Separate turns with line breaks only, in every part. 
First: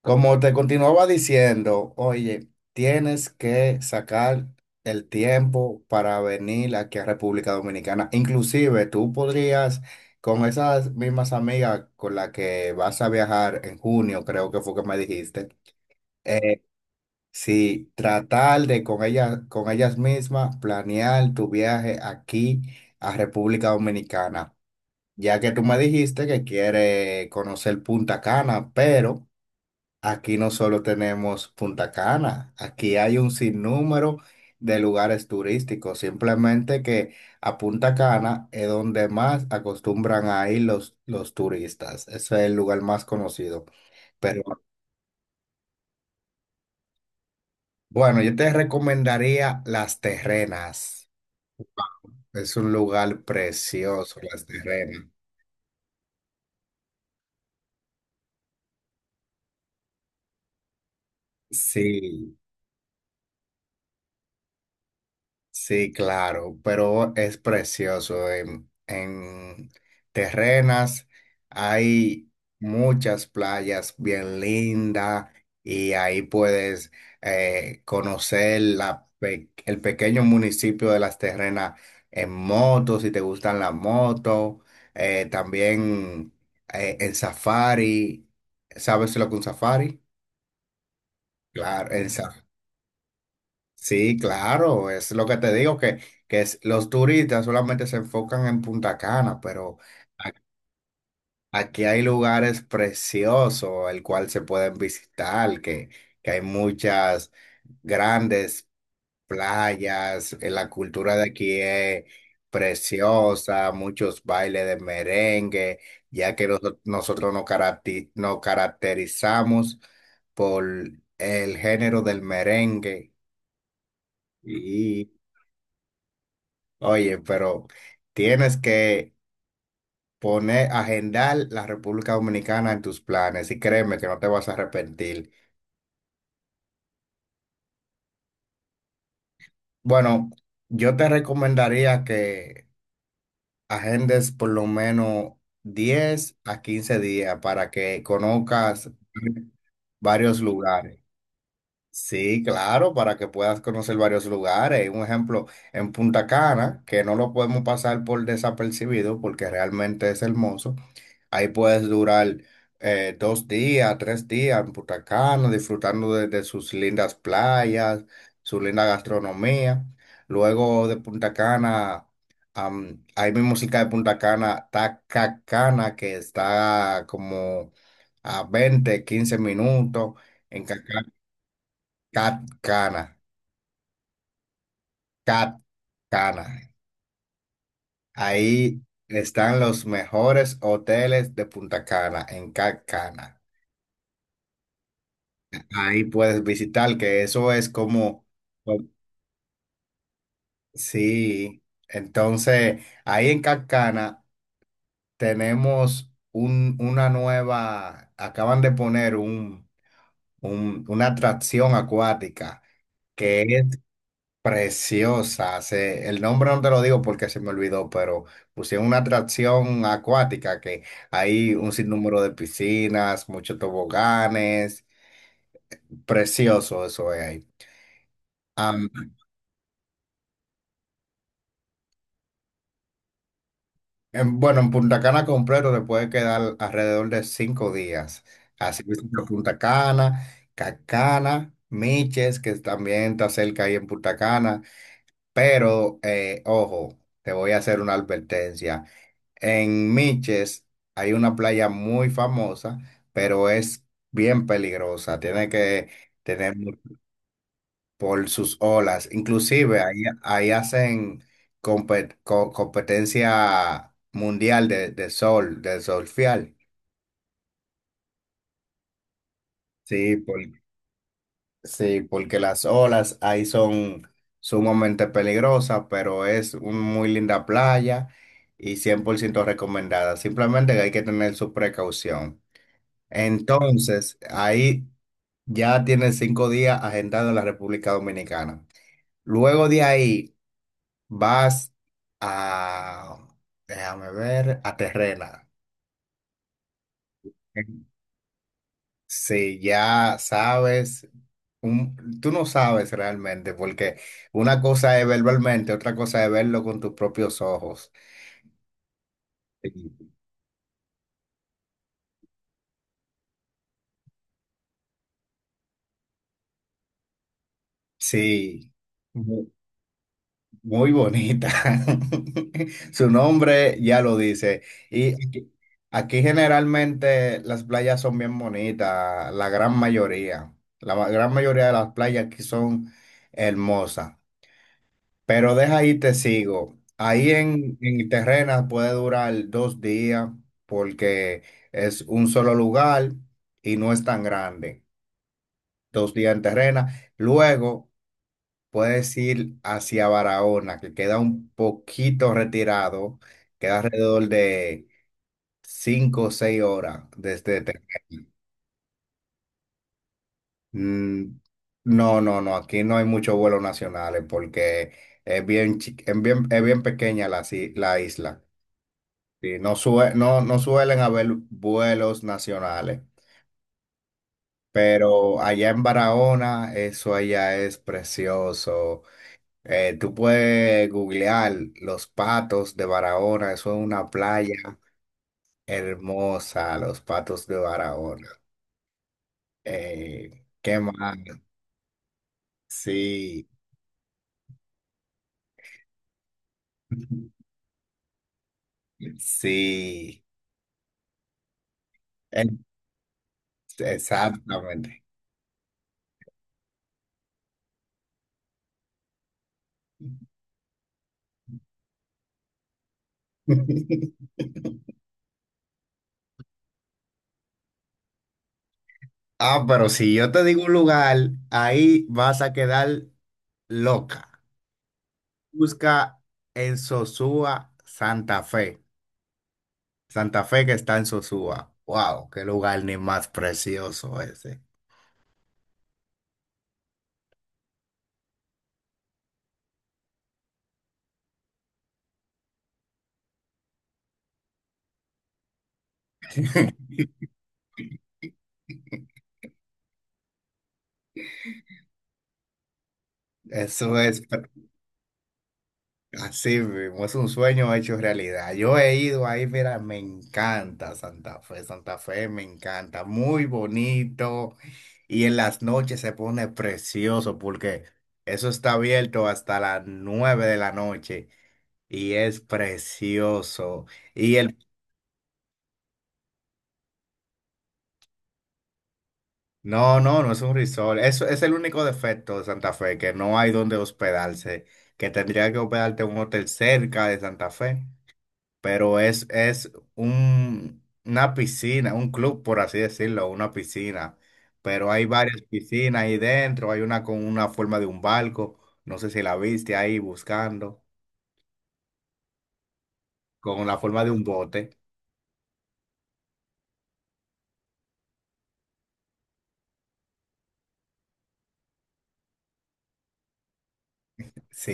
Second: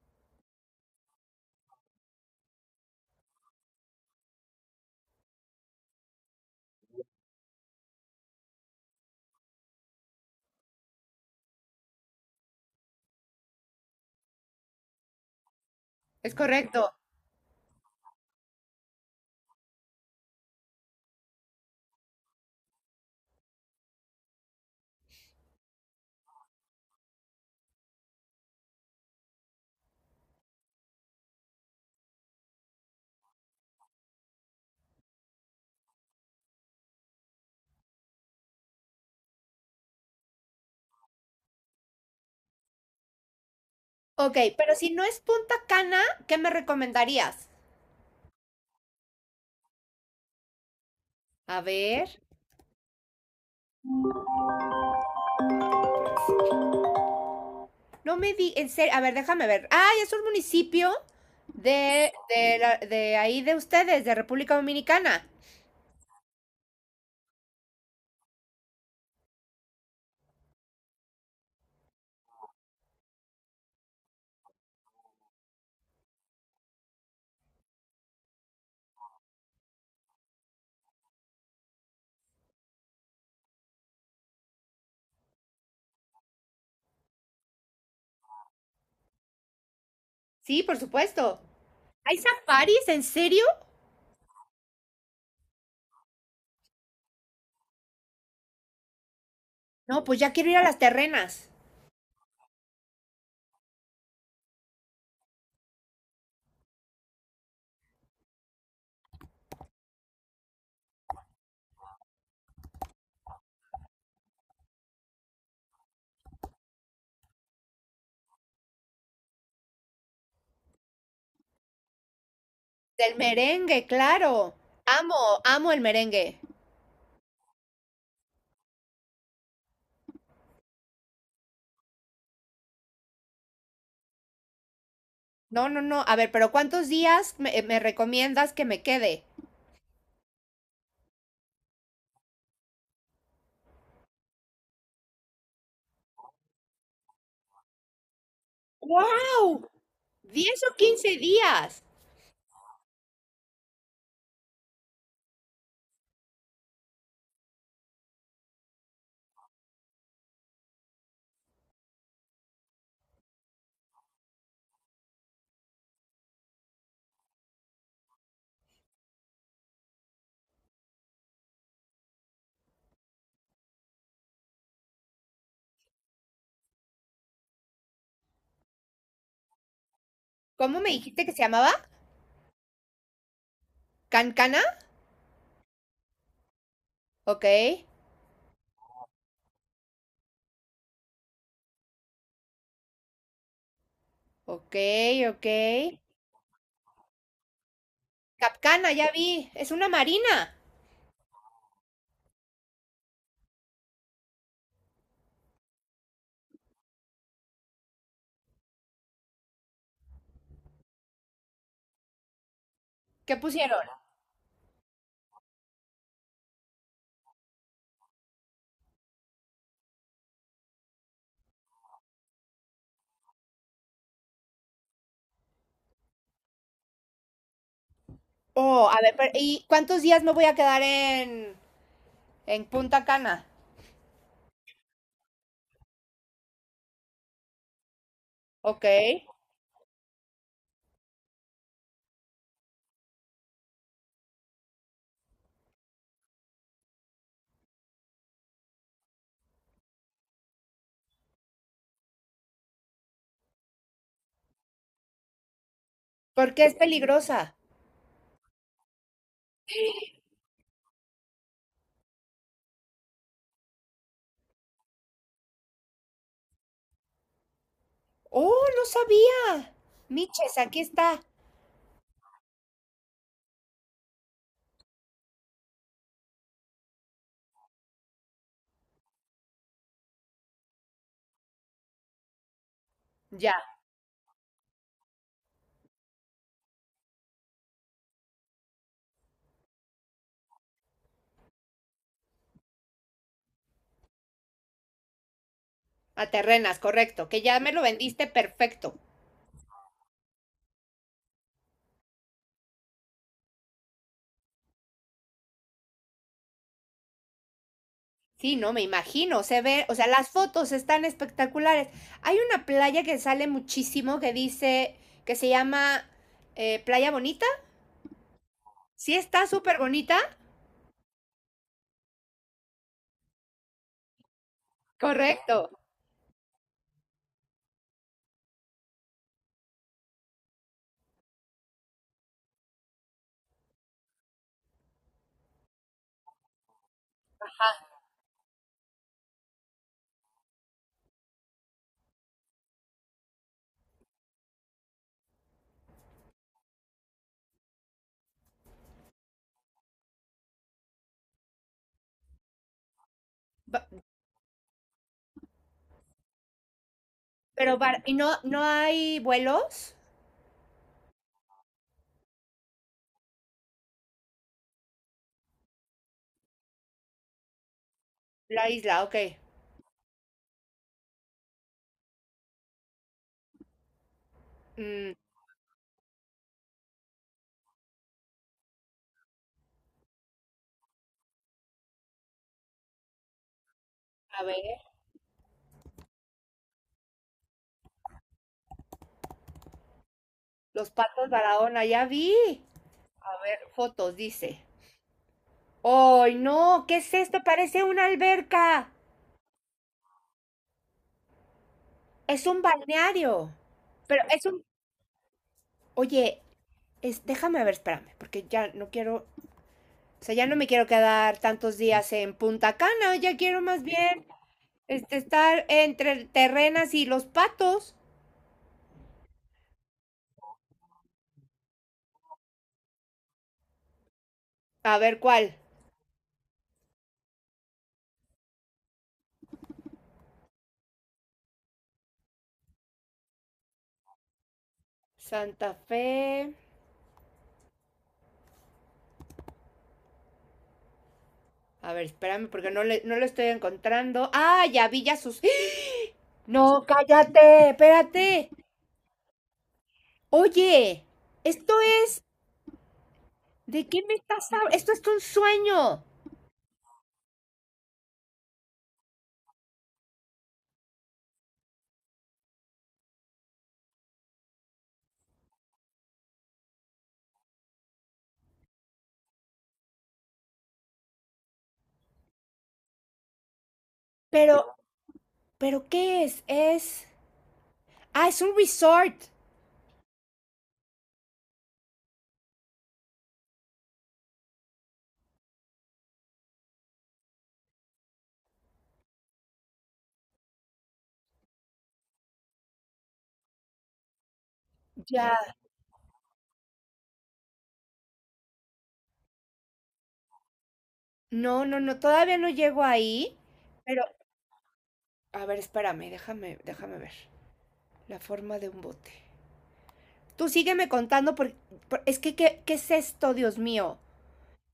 Como te continuaba diciendo, oye, tienes que sacar el tiempo para venir aquí a República Dominicana. Inclusive tú podrías, con esas mismas amigas con las que vas a viajar en junio, creo que fue que me dijiste,
Es
eh,
correcto.
sí, tratar de con ellas mismas planear tu viaje aquí a República Dominicana. Ya que tú me dijiste que quieres conocer Punta Cana, pero. Aquí no solo tenemos Punta Cana, aquí hay un sinnúmero de lugares turísticos, simplemente que a Punta Cana es donde más acostumbran a ir los turistas. Ese es el lugar más conocido.
Ok,
Pero
pero si no es Punta Cana, ¿qué me recomendarías?
bueno, yo te recomendaría Las Terrenas,
A ver,
es un lugar precioso, Las Terrenas.
no me di, en serio, a ver, déjame ver. Ay, es un municipio
Sí.
la- de ahí de ustedes, de República Dominicana.
Sí, claro, pero es precioso. En Terrenas hay muchas playas bien lindas y ahí puedes conocer el pequeño municipio de Las Terrenas en moto, si te gustan las motos, también en safari. ¿Sabes lo que es un safari?
Sí, por supuesto.
Claro, en
¿Hay
Ujú.
safaris? ¿En serio?
Sí, claro, es lo que te digo, los turistas solamente se enfocan en Punta Cana, pero
No, pues ya quiero ir a las terrenas.
aquí hay lugares preciosos, el cual se pueden visitar, que hay muchas grandes playas, la cultura de aquí es preciosa, muchos bailes de merengue, ya que nosotros nos caracterizamos por el género del merengue.
Del merengue, claro. Amo, amo el merengue.
Oye, pero tienes que poner, agendar la República Dominicana en tus planes y créeme que no te vas a arrepentir.
No, no, no. A ver, pero ¿cuántos días me recomiendas que me quede?
Bueno, yo te recomendaría que agendes por lo menos 10 a 15 días para que conozcas
¡Wow!
varios
Diez o
lugares.
quince días?
Sí, claro, para que puedas conocer varios lugares. Un ejemplo, en Punta Cana, que no lo podemos pasar por desapercibido porque realmente es hermoso. Ahí puedes durar 2 días, 3 días en Punta Cana, disfrutando de sus lindas playas, su linda gastronomía. Luego de Punta Cana, ahí mismo cerca de Punta Cana, Tacacana, que está como a 20, 15 minutos. En
¿Cómo me
Cacana
dijiste que se llamaba?
Cat Cana,
¿Cancana?
Cat Cana.
Ok,
Ahí están los mejores hoteles de Punta Cana, en Cat Cana.
ok, ok.
Ahí puedes visitar, que eso es como, como-
Capcana, ya vi. Es una marina.
sí. Entonces, ahí en Cat Cana tenemos un, una nueva, acaban de poner una atracción acuática,
¿Qué
que es
pusieron?
preciosa. El nombre no te lo digo porque se me olvidó, pero pusieron una atracción acuática que hay un sinnúmero de piscinas, muchos toboganes, precioso eso es ahí.
Oh,
Am,
a ver, pero- ¿y cuántos días me voy a quedar en Punta Cana?
bueno, en Punta Cana completo te puede quedar alrededor de 5 días. Así
Ok.
que por Punta Cana, Cacana, Miches, que también está cerca ahí en Punta Cana, pero ojo, te voy a hacer una advertencia. En Miches hay una playa muy famosa, pero es bien peligrosa. Tiene que
¿Por
tener
qué es peligrosa?
por sus olas. Inclusive ahí hacen competencia mundial de sol, de surfear.
Oh, no sabía.
Sí, por-
Miches, aquí está.
sí, porque las olas ahí son sumamente peligrosas, pero es una muy linda playa y 100% recomendada. Simplemente que hay que tener su precaución.
Ya,
Entonces, ahí ya tienes 5 días agendado en la República Dominicana. Luego de ahí vas a, déjame ver, a Terrena.
a terrenas, correcto. Que ya me lo vendiste perfecto.
Si ya sabes, tú no sabes realmente, porque una cosa es verbalmente, otra cosa es verlo con tus propios ojos.
Sí, no, me imagino, se ve, o sea, las fotos están espectaculares. Hay una playa que sale muchísimo que dice, que se llama Playa Bonita.
Sí.
Sí, está
Sí.
súper bonita.
Muy bonita. Su nombre ya lo dice. Y aquí,
Correcto.
aquí generalmente las playas son bien bonitas, la gran mayoría. La gran mayoría de las playas aquí son hermosas. Pero deja ahí te sigo. Ahí en Terrenas puede durar 2 días porque es un solo lugar y no es tan grande. 2 días en Terrenas. Luego. Puedes ir hacia Barahona, que queda un poquito retirado, queda
Ba-
alrededor de 5 o 6 horas desde
Pero, bar- ¿y
Tequil.
no, no hay vuelos?
Mm, no, no, no, aquí no hay muchos vuelos nacionales porque es bien, chi- es bien pequeña la isla.
La isla, ok.
Sí, no, no suelen haber vuelos nacionales,
Mm,
pero allá en Barahona, eso allá es precioso. Tú puedes googlear Los Patos de Barahona, eso es una
a ver,
playa hermosa, Los Patos de Barahona. ¿Qué
los
más?
patos Barahona, ya vi. A
Sí,
ver, fotos, dice. ¡Ay, no! ¿Qué es esto? Parece una alberca.
sí,
Es
e-
un balneario. Pero es un...
exactamente.
Oye, es, déjame ver, espérame, porque ya no quiero, o sea, ya no me quiero quedar tantos días en Punta Cana, ya quiero más bien este, estar entre Terrenas y Los Patos.
Ah, pero si yo te digo un lugar, ahí vas a quedar loca.
A ver cuál.
Busca en Sosúa, Santa Fe. Santa Fe que está en Sosúa. Wow, qué lugar ni más precioso ese.
Santa Fe. A ver, espérame, porque no lo estoy encontrando. Ah, ya vi ya sus... ¡Ah! No, cállate, espérate. Oye, esto es... ¿De
Eso
qué me
es per-
estás hablando? Esto es un sueño.
así mismo, es un sueño hecho realidad. Yo he ido ahí, mira, me encanta Santa Fe, Santa Fe me encanta, muy bonito y en las noches se pone precioso porque eso está abierto hasta las 9 de la noche y es precioso. Y el,
Pero, ¿Pero qué es? Es... Ah, es un resort.
no, no, no es un resort, eso es el único defecto de Santa Fe, que no hay donde hospedarse, que tendría que hospedarte en un hotel cerca de Santa Fe. Pero es un, una piscina, un club, por así decirlo, una piscina. Pero hay
Ya.
varias piscinas ahí dentro, hay una con una forma de un barco, no sé si la viste ahí buscando,
No, no, no, todavía no llego ahí,
con la
pero
forma de un bote.
a ver, espérame, déjame ver. La forma de un bote. Tú sígueme contando porque es que ¿qué es esto, Dios mío?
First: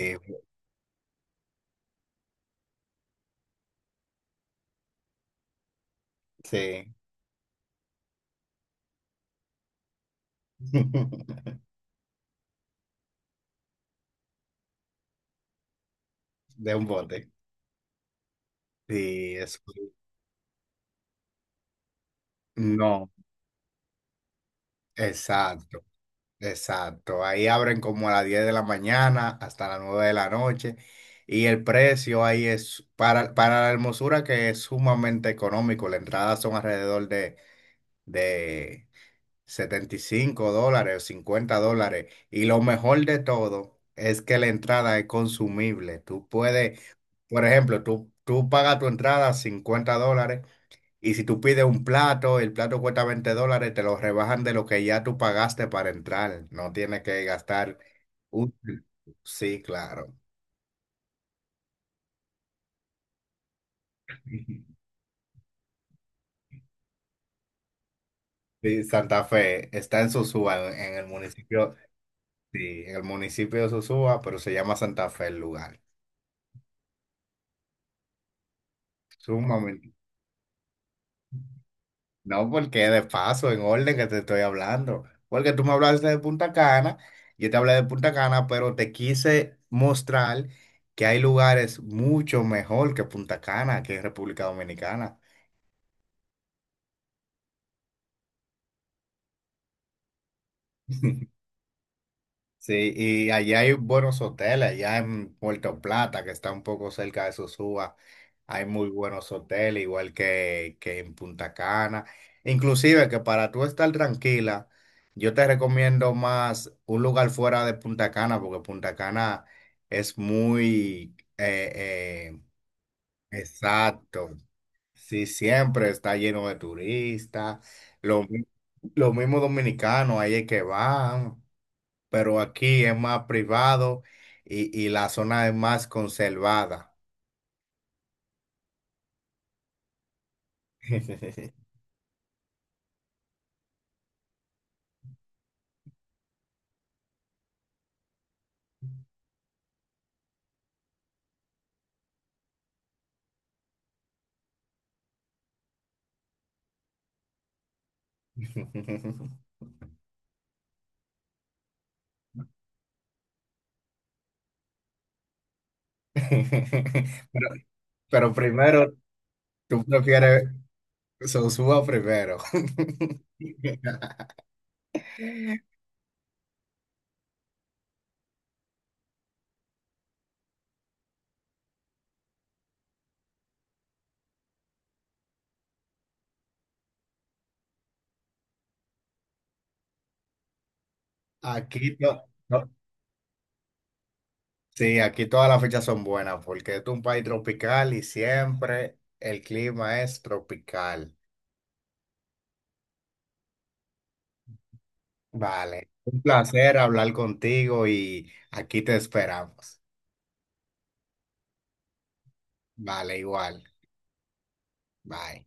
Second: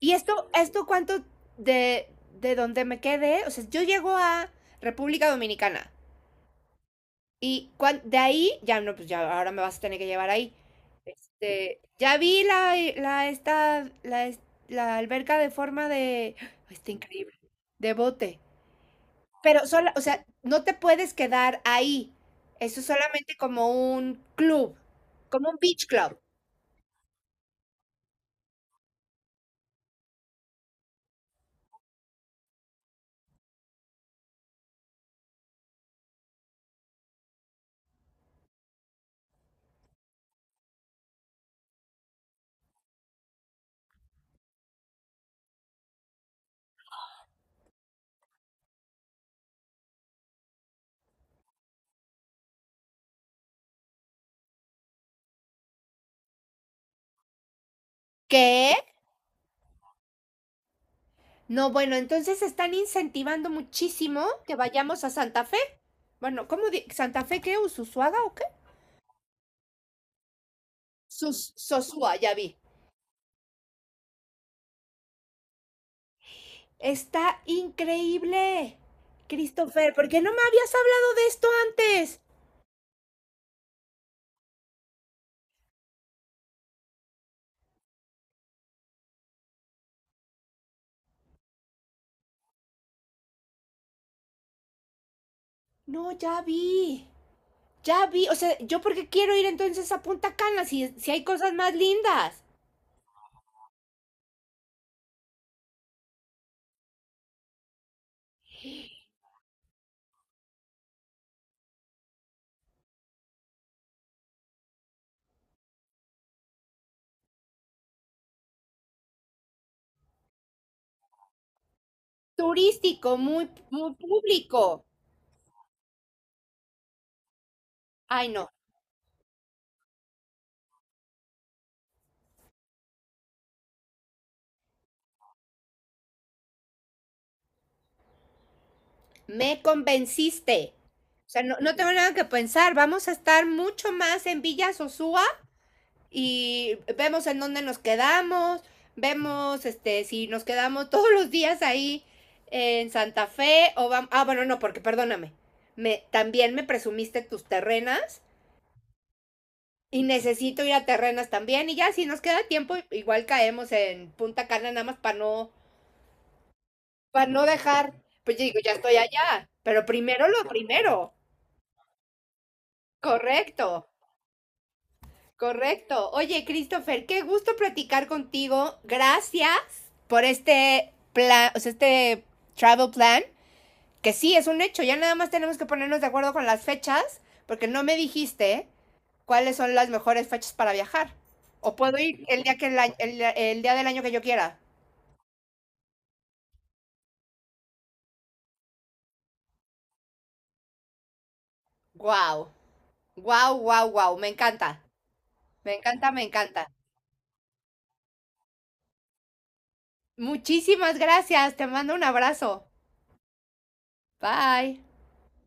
¿Y esto cuánto de de donde me quedé? O sea, yo llego a República Dominicana
sí,
y cuan- de ahí ya no, pues ya ahora me vas a tener que llevar ahí. Este, ya vi es- la alberca de forma de ¡ah!
de un
Está
bote.
increíble. De bote.
Sí,
Pero
eso.
sola, o sea, no te puedes quedar ahí. Eso es
No,
solamente como un club, como un
exacto.
beach club.
Exacto, ahí abren como a las 10 de la mañana hasta las 9 de la noche y el precio ahí es para la hermosura que es sumamente económico, la entrada son alrededor de $75 o $50 y lo mejor de todo es que la entrada es consumible, tú puedes, por ejemplo, tú pagas tu entrada $50 y si tú pides un plato, el plato cuesta $20, te lo rebajan de lo que ya tú pagaste para entrar. No tienes que gastar un...
¿Qué?
Sí, claro.
No, bueno, entonces están incentivando muchísimo que vayamos a Santa Fe. Bueno, ¿cómo di- Santa Fe qué? ¿Usuaga o qué?
Sí, Santa Fe está en Sosúa, en el
Sus
municipio,
Sosúa, ya vi.
sí, en el municipio de Sosúa, pero se llama Santa Fe el lugar.
Está increíble.
Sumamente
Christopher, ¿por qué no me habías hablado de esto antes?
No, porque de paso, en orden que te estoy hablando. Porque tú me hablaste de Punta Cana, yo te hablé de Punta Cana, pero te quise mostrar que hay lugares mucho mejor que Punta Cana, que en República Dominicana.
No, ya vi. Ya vi. O sea, ¿yo por qué quiero ir entonces a Punta Cana si, si hay cosas más lindas?
Sí, y allá hay buenos hoteles, allá en Puerto Plata, que está un poco cerca de Sosúa, hay muy buenos hoteles, igual que en Punta Cana. Inclusive que para tú estar tranquila, yo te recomiendo más un lugar fuera de Punta Cana, porque Punta Cana es muy eh,
Turístico, muy, muy
exacto.
público.
Sí, siempre está lleno de turistas, lo,
Ay,
mi-
no,
lo mismo dominicanos, ahí es que van pero aquí es más privado y la zona es más conservada.
me convenciste. O sea, no, no tengo nada que pensar. Vamos a estar mucho más en Villa Sosúa y vemos en dónde nos quedamos, vemos este si nos quedamos todos los días ahí en Santa Fe o vamos... Ah, bueno, no, porque perdóname. También me presumiste tus terrenas y necesito ir a terrenas también y ya si nos queda tiempo igual caemos en Punta Cana nada más para no
Pero,
dejar,
pero
pues yo digo, ya
primero,
estoy allá,
tú
pero primero
prefieres
lo primero.
Sosúa primero.
Correcto, correcto. Oye, Christopher, qué gusto platicar contigo. Gracias por este plan, o sea, este travel plan, que sí, es un hecho. Ya nada más tenemos que ponernos de acuerdo con las fechas, porque no me dijiste cuáles son las mejores fechas para viajar. O
Aquí,
puedo
to-
ir el día, que
to-
el día del año que yo quiera.
sí, aquí todas las fechas son buenas porque es un país tropical y siempre el clima es tropical.
Wow, wow, wow, wow. Me encanta, me
Vale,
encanta,
un
me encanta.
placer hablar contigo y aquí te esperamos.
Muchísimas gracias, te mando un abrazo.
Vale, igual.
Bye.
Bye.